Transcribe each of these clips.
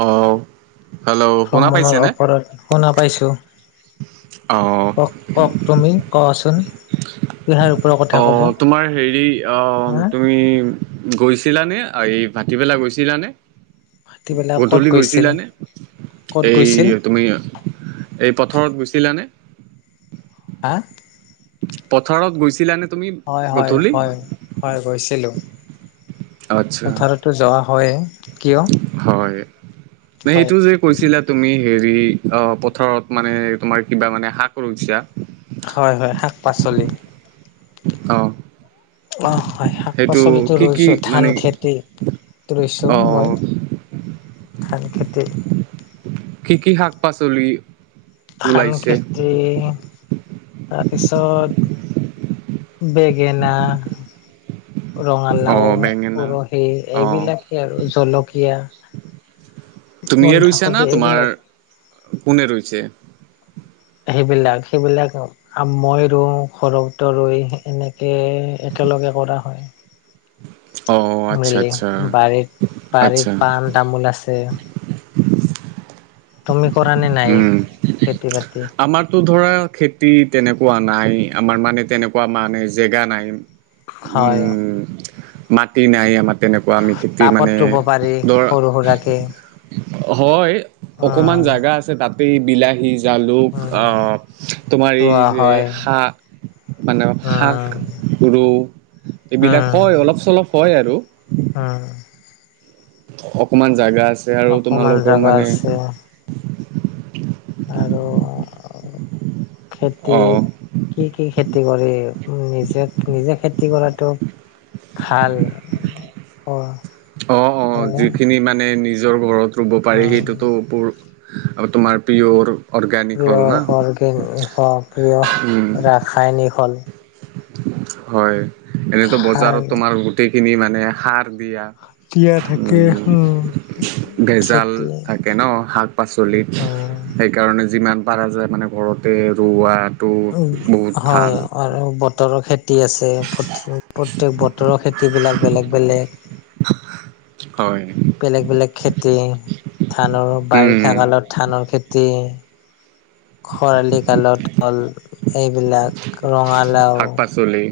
অ, hello শুনা ভ্ৰমণৰ পাইছেনে? ওপৰত শুনা পাইছো। অঁ। কওক কওক তুমি। কোৱাচোন কিহাৰ ওপৰৰ কথা ক'ব অহ তোমাৰ হেৰি আহ হা তুমি গৈছিলানে আই ভাটি পেলাই গৈছিলানে? ভাটিবেলা ক'ত গধূলি গৈছিল গৈছিলানে, ক'ত এই গৈছিল তুমি এই পথাৰত গুচিলানে? হা? পথাৰত গৈছিলানে তুমি হয় হয় গধূলি? হয় হয় গৈছিলোঁ। আচ্ছা, পথাৰতো যোৱা হয় কিয়? হয়। নে হয়। সেইটো যে কৈছিলা তুমি হেৰি অ পথাৰত মানে তোমাৰ কিবা মানে শাক ৰুইছা? হয় হয় শাক -পাচলি। অহ। অ হয় শাক পাচলিটো কি ৰুইছো, মানে ধান খেতি টো ৰুইছো অ', মই। ধান খেতি। কি কি শাক পাচলি? ধান ওলাইছে? খেতি তাৰপিছত বেগেনা, অ ৰঙালাও, বেঙেনা উৰহি অ এইবিলাকেই আৰু জলকীয়া, তুমিয়ে ৰুইছা না বন্ধাকবি তোমাৰ এইবিলাক। কোনে ৰৈছে? সেইবিলাক সেইবিলাক [inaudible] আ মই ৰুওঁ ঘৰুতে ৰুইয়ে এনেকে একেলগে কৰা হয়। অ আচ্ছা মিলি আচ্ছা বাৰীত আচ্ছা বাৰীত পাণ তামোল আছে। তুমি কৰা নে নাই খেতি বাতি? তুৰ ধৰা খেতি তেনেকুৱা নাই আমাৰ মানে তেনেকুৱা মানে জেগা নাই। হয় উম মাটি নাই আমাৰ। তেনেকুৱা আমি খেতি টাবত মানে ৰুব পাৰি ধৰ সৰু সুৰাকে হয় অকমান উম জাগা আছে তাতেই বিলাহী জালুক আ উম তোমাৰ এই ৰোৱা যে হয় শাক মানে শাক উম ৰুও এইবিলাক হয় অলপ চলপ হয় আৰু। হুম। অকমান জাগা আছে আৰু অকমান তোমালোকৰ জাগা মানে আছে আৰু খেতি অ কি কি খেতি কৰে, নিজে নিজে খেতি কৰাটো ভাল। অ [unintelligible] অ অ হয়নে যিখিনি মানে নিজৰ ঘৰত ৰুব অ পাৰি সেইটো তোৰ আ তোমাৰ পিঅ অৰু। প্ৰিয় অৰ্গেন অ প্ৰিয় উম ৰাসায়নিক হল। হয় এনেতো খাৰ বজাৰত তোমাৰ গোটেইখিনি মানে সাৰ দিয়া। দিয়া থাকে উম ভেজাল খেতি থাকে ন শাক পাচলিত উম সেইকাৰণে যিমান পাৰা যায় মানে ঘৰতে ৰোৱাত টো বহুত হয় ভাল। আৰু বতৰ খেত টি আছে প্ৰত্যেক বতৰৰ খেতিবিলাক বেলেগ বেলেগ। হয় বেলেগ বেলেগ খেতি ধানৰ উম বাৰিষা কালত ধানৰ খেতি খৰালি কালৰ হল এইবিলাক ৰঙালাও চুলি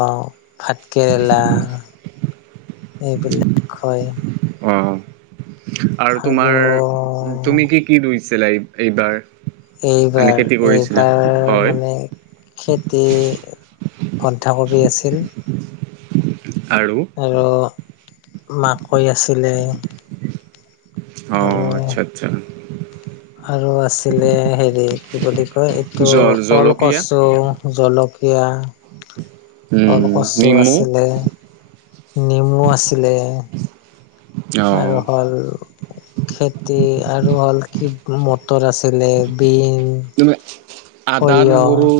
অ ভাতকেৰেলা এইবিলাক হয় অঁ আৰু তোমাৰ তুমি কি কি ৰুইছিলা এই এইবাৰ মানে এইবাৰ খেতি কৰিছিলা? এইবাৰ হয় মানে খেতি বন্ধাকবি আছিল আৰু আৰু মাকৈ আছিলে অঁ আৰু আচ্ছা আচ্ছা আৰু আছিলে হেৰি কি বুলি কয় এইটো জল জলকীয়া ওলকচু জলকীয়া উম ওলকচু নীমু আছিলে নেমু আছিলে অঁ আৰু হ'ল খেতি আৰু হ'ল কি ম তৰ আছিলে বিন তুমি আদা সৰিয়হ নহৰু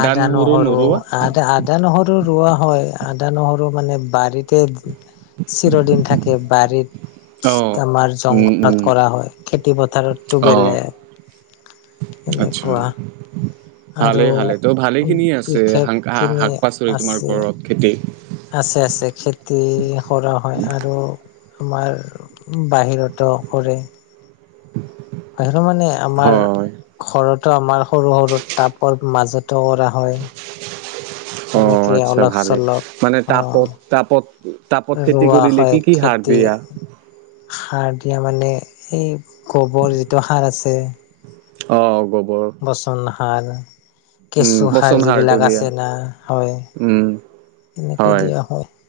আদা নহৰু আদা আ আদা নহৰু ৰোৱা হয় আদা নহৰু মানে বাৰীতে চিৰদিন থাকে বাৰীত অঁ আমাৰ উম উম জংঘলত কৰা হয় খেতি পথাৰতটো অঁ বেলেগ আচ্ছা এনেকুৱা ভালে আৰু ভালে ত' ভালে খিনিয়ে আছে বিশেষ খিনি শাক পাচলি তোমাৰ আছে ঘৰত খেতি আছে আছে খেতি সৰহ হয় আৰু আমাৰ বাহিৰতো কৰে [inaudible] তাৰ মানে আমাৰ হয় ঘৰতো আমাৰ সৰু সৰু টাপৰ মাজতো কৰা হয় [unintelligible] অ তেনেকে আচ্ছা অলপ ভালে চলপ মানে অ তাপত তাপত তাপত খেতি ৰোৱা কৰিলে হয় কি কি হাৰ খেতি দিয়া সাৰ দিয়া মানে এই গোবৰ যিটো সাৰ আছে অ গোবৰ পচন সাৰ উম কেঁচু সাৰ পচন সাৰটো যিবিলাক দিয়া আছে না হয় উম তেনেকৈ দিয়া হয় [unintelligible]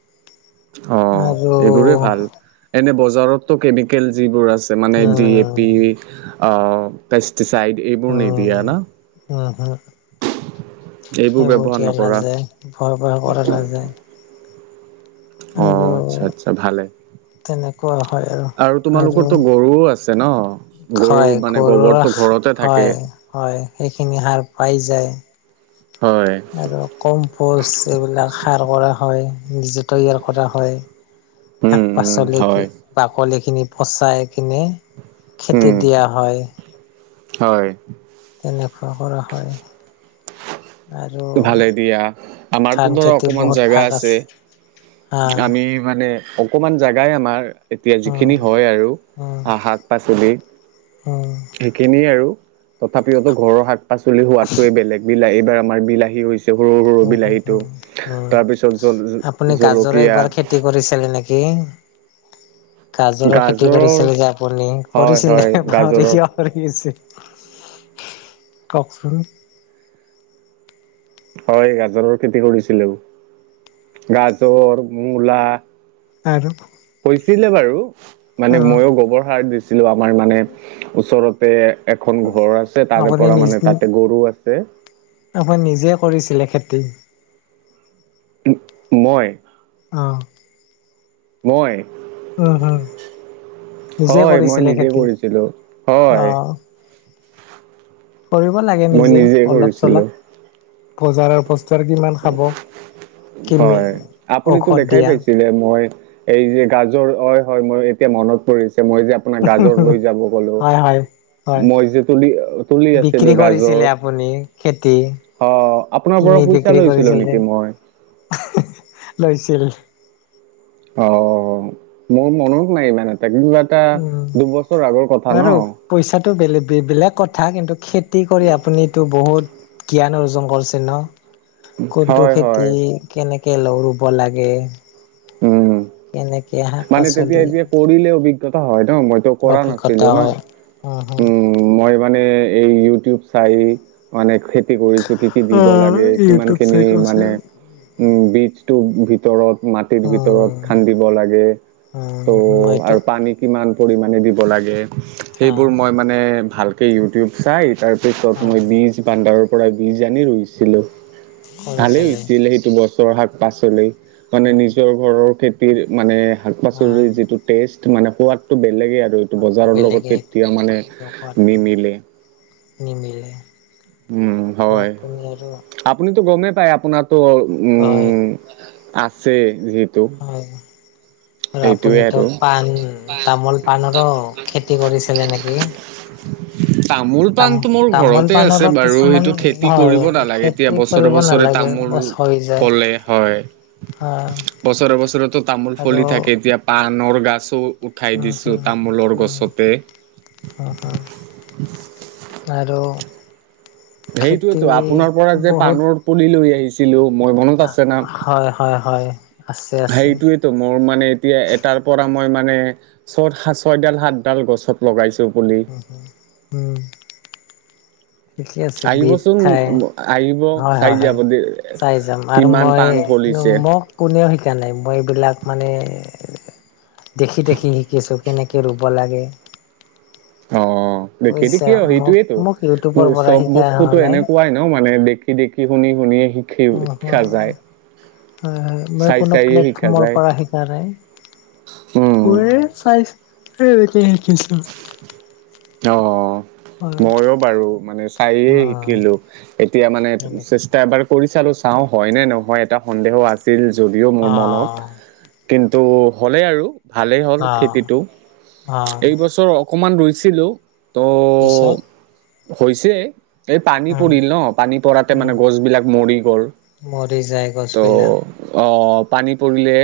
অ আৰু এইবোৰে ভাল এনে বজাৰতো কেমিকেল যিবোৰ আছে মানে ড এ উম পি অ পেষ্টিচাইড এইবোৰ নিদিয়া না উ হু [inaudible] এইবোৰ ব্যৱহাৰ নকৰা ভৰ ভৰ কৰে লাগি যায় অ আচ্ছা আচ্ছা ভালে তেনেকুৱা হয় আৰু তোমালোকোৰ তো আৰু গৰুও আছে ন গৰুৰ হয় মানে গৰুৰ গোবৰটো ঘৰতে থাকে হয় হয় সেইখিনি সাৰ পাই যায় হয় আৰু কম্পোষ্ট এইবিলাক সাৰ কৰা হয় নিজে তৈয়াৰ কৰা হয় শাক উম উম পাচলি হয় বাকলিখিনি পচাই কিনে খেতিত উম দিয়া হয় হয় তেনেকুৱা কৰা হয় আৰু ভালে দিয়া ধান আমাৰতো ধৰা খেতি অকমান বহুত জেগা ভাগ আছে হা আমি মানে অকমান জাগাই আমাৰ এতিয়া উম যিখিনি হয় আৰু শাক পাচলি উ [unintelligible] সেইখিনিয়ে আৰু তথাপিও ঘৰৰ শাক পাচলি সোৱাদোৱে বেলেগ বিলাহী এইবাৰ আমাৰ বিলাহী ৰুয়ছো সৰু সৰু উম উম বিলাহীটো উম উম তাৰ পিছত জ জলকীয়া কৰিছিল নেকি কি গাজৰৰ খেতি কৰিছিলে যে আপুনি হয় হয় কৰিছিলে পাহৰি গাজৰৰ কিয় আৰু কি কওকচোন [inaudible] হয় গাজৰৰ খেতি কৰিছিলো গাজৰ মূলা আৰু হৈছিলে বাৰু অ মানে ময়ো গোবৰ সাৰ দিছিলো আমাৰ মানে ওচৰত তাতে এখন ঘৰ আছে তাৰে আপুনি পৰা মানে তাতে গৰু আছে আমাৰ নিজে কৰিছিলে খেতি মই অ মই উম উম নিজে হয় মই কৰিছিলে নিজে খেতি কৰিছিলো হয় আহ কৰিব লাগে মই নিজে অলপ কৰিছিলো চলপ বজাৰৰ কিমান খাব কিমি হয় আপুনিতো ঔষধ দেখাই দিয়া পাইছিলে মই এই যে গাজৰ হয় হয় মই এতিয়া মনত পৰিছে মই যে আপোনাৰ গাজৰ লৈ যাব গলো হয় হয় হয় [inaudible] মই যে তুলি তুলি আছিলো বিক্ৰী গাজৰ কৰিছিলে আপুনি খেতি অ আপোনাৰ কিনি বৰছে [inaudible] বিক্ৰী কৰিছিল যে লৈছিল অ মোৰ মন নাই ইমান এটা কিবা এটা উম দুবছৰ আগৰ কথা বাৰু ন পইচাটো, বেলেগ বেলেগ কথা, কিন্তু, খে খেতি কৰি, আপুনিতো, বহুত জ্ঞান অৰ্জন কৰিছে, ন? কোনটো হয় খেতি, হয় কেনেকে ৰুব লাগে। উম কেনেকে? শাক মানে, তেতিয়া, পাচলি এতিয়া কৰিলে, অভিজ্ঞতা হয়, ন। মইতো, কৰা অভিজ্ঞতা নাছিলোঁ, ন। হয় উম হম উম। মই, মানে, এই ইউটিউব চাই মানে, খেতি কৰিছোঁ। কি কি দিব লাগে, অ ইউটিউব কিমানখিনি, চাই কৰিছে মানে। উম, বীজটো, মাটিৰ ভিতৰত, উম খান্দিব লাগে। তে, উম মইতো আৰু, পানী, কিমান পৰিমাণে দিব লাগে। অ সেইবোৰ, মই, মানে, ভালকে, ইউটিউব চাই। তাৰ পিছত, অ মই, বজ বান্দাৰৰ পৰা, বীজ আনি, ৰুইছিলোঁ। ভালেই কৰিছিলে হৈছিল, সেইটো। গছৰ, শাক-পাচলি, মানে, অ নিজৰ ঘৰৰ খেতিৰ, মানে, অ শাক-পাচলিৰ যিটো টেষ্ট, মানে, সোৱাদটো, বেলেগেই। আৰু, এইটো, সোৱাদটো বজাৰৰ লগত, বেলেগেই এইটো কেতিয়াও, মানে, নিজৰ সোৱাদটো নিমিলে। নিমিলে। উম্, আৰু হয়। আপুনি আৰু আপুনিতো গমেই পায়, আপোনাত ত' কয় উম্, আছে যিহেতু। হয়। আৰু এইটোৱে আপুনিতো আৰু পাণ, তামোল-পাণৰো খেতি কৰিছিলে নেকি? হহহ্। তাম তামোল-পাণতো মোৰ তামোল ঘৰতে আছে পাণৰো বাৰু! কিছুমান সেইটো খেতি কৰিব হয় নালাগে। এতিয়া খেতি বছৰে কৰিব বছৰে নালাগে তামোল ক'লে হয়। অ'। বছৰে বছৰে তামোল ফুলি থাকে। এতিয়া পাণৰ গছোঁ উঠাই উম দিছোঁ, হম তামোলৰ উম গছতে। হম হম আৰু খেতি সেইটোয়েইতো, আপোনাৰ পৰা যে বহুত পাণৰ পুলি লৈ আহিছি ছিলো, মোৰ মনত আছে না। হয় হয় হয় আছে আছে হেৰিটোৱে মোৰ মানে এতিয়া, এটাৰ পৰা মই মানে ছয়ডাল, সাতডাল গছত লগাইছোঁ। উম্, উম্। ঠিকে আছে। বিট আহিবচোন খাই, আহিব হয় চাই হয় হয়, যাব দে চাই যাম আৰু কিমান মই পাণ এক ফলিছে নম্ব কোনেও শিকা নাই। মই এইবিলাক মানে দেখি দেখি শিকিছোঁ। কেনেকৈ ৰুব লাগে! অ', দেখাতো বুজিছা কিয় মোক সেইটোয়েইতো। মোক ইউটিউবৰ মোৰ পৰা চব শিকা হোৱা বস্তুতো নাই এনেকুৱাই ন মানে। দেখি দেখি, শুনি শুনিয়েই, শিকি অ' শিকা যায়। হয়, হয়। মই চাই কোনো চাইয়ে শিকা প্লেটফৰ্মৰ যায় পৰা শিকাঁ নাই। উম ওৱে, চাইস এতিয়া শিকিছোঁ। অ', অ'। মইও বাৰু, মানে চাইয়েই শিকিলোঁ। উম এতিয়া মানে এনেকে এবাৰ কৰি চালোঁ, চাওঁ হয় নে নহয়। এটা সন্দেহ আছিল, যদিও অ মোৰ মনত। কিন্তু হ'লেই আৰু ভালেই হ'ল, অ খেতিটো। অ এইবছৰ অকণমান ৰুইছিলোঁ। ত' পিছত। হৈছে, এই পানী উম পৰিল ন! পানী পৰাতেই উম মানে গছবিলাক, মৰি গ'ল। মৰি যায়, ত' গছবিলাক। অ', পানী পৰিলে,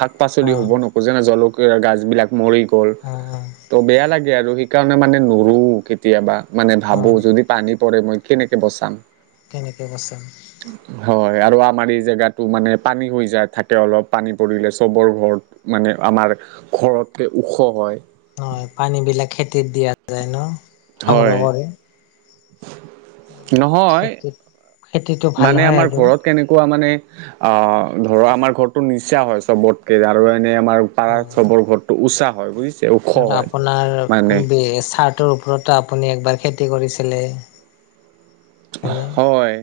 শাক-পাচলি অ হ'ব ন। আকৌ জানাঁ জলকীয়াৰ গছবিলাক মৰি গ'ল। অ', অ', ত' বেয়া লাগে আৰু। সেইকাৰণে মানে নৰো কেতিয়াবা, মানে অ ভাবোঁ যদি। পানী পৰে, মই কেনেকে বচাম? কেনেকৈ বচাম। হয় আৰু আমাৰ এই জেগাতো মানে পানী হৈ যায়, থাকে অলপ পানী পৰিলে চবৰ ঘৰত মানে আমাৰ ঘৰতকে ওখ হয়। হয়, পানী বিলাক খেতিত দিয়া যায় ন! সংগ্ৰহ হয়। কৰে নহয়, খেতিত খেতিটো ভাল মানে হয় আমাৰ আৰু ঘৰত। কেনেকুৱা মানে অ', ধৰ আমাৰ ঘৰটো নিচা হয়। চবতকে আৰু এনে আমাৰ অ পাৰাৰ চবৰ ঘৰটো উচা হয় বুজিছে। ওখ আৰু হয় আপোনাৰ মানে চাৰ্তৰ ওপৰতো আপুনি একবাৰ খেতি কৰিছিলে। হয়নে হয়।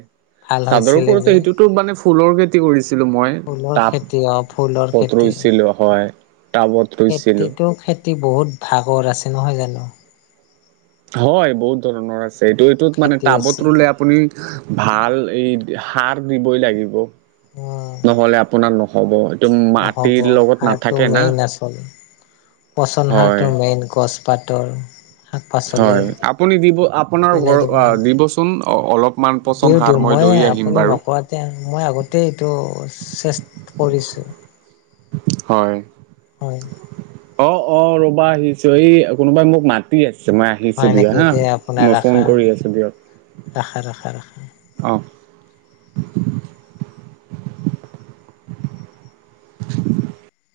ভাল চাদৰ হৈছিলে ওপৰতে যে সেইটোতো মানে ফুলৰ খেতি কৰিছিলো মই ফুলৰ টাব খেতি অ ফুলৰ বত ৰৈছিলো। হয়, টাবত। ৰুইছিলো খেতিতো, খেতি বহুত ভাগৰ আছে নহয় জানো। হয়, বহুত ধৰণৰ আছে, এইটো এইটোত মানে খেতি টাবত আছে ৰুলে আপুনি ভাল, এই সাৰ দিবই লাগিব। উম নহ'লে, আপোনাৰ নহ'ব, এইটোম নহ'ব, সাৰটো মেইন আচল, পচন হয় সাৰটো মেইন গছ পাতৰ। হয়, আপুনি দিব, আপোনাৰ পেলাই ঘৰৰ, দিব আ নালাগে দিবচো চোন অ', অলপমান পচন সাৰ মই লৈ আহিম বাৰু। তেন মই আগতেই এইটো চেষ্ট কৰিছোঁ। হয়। উম। অ', অ', ৰ'বা আহিছো, এই কোনোবাই মোক মা তি আছে, মই আহিছো হয় দিয়া নেকি হা, এতিয়া আপোনাৰ মই ফোন আশা কৰি আছো দিয়ক। আশা আশা আশা অ'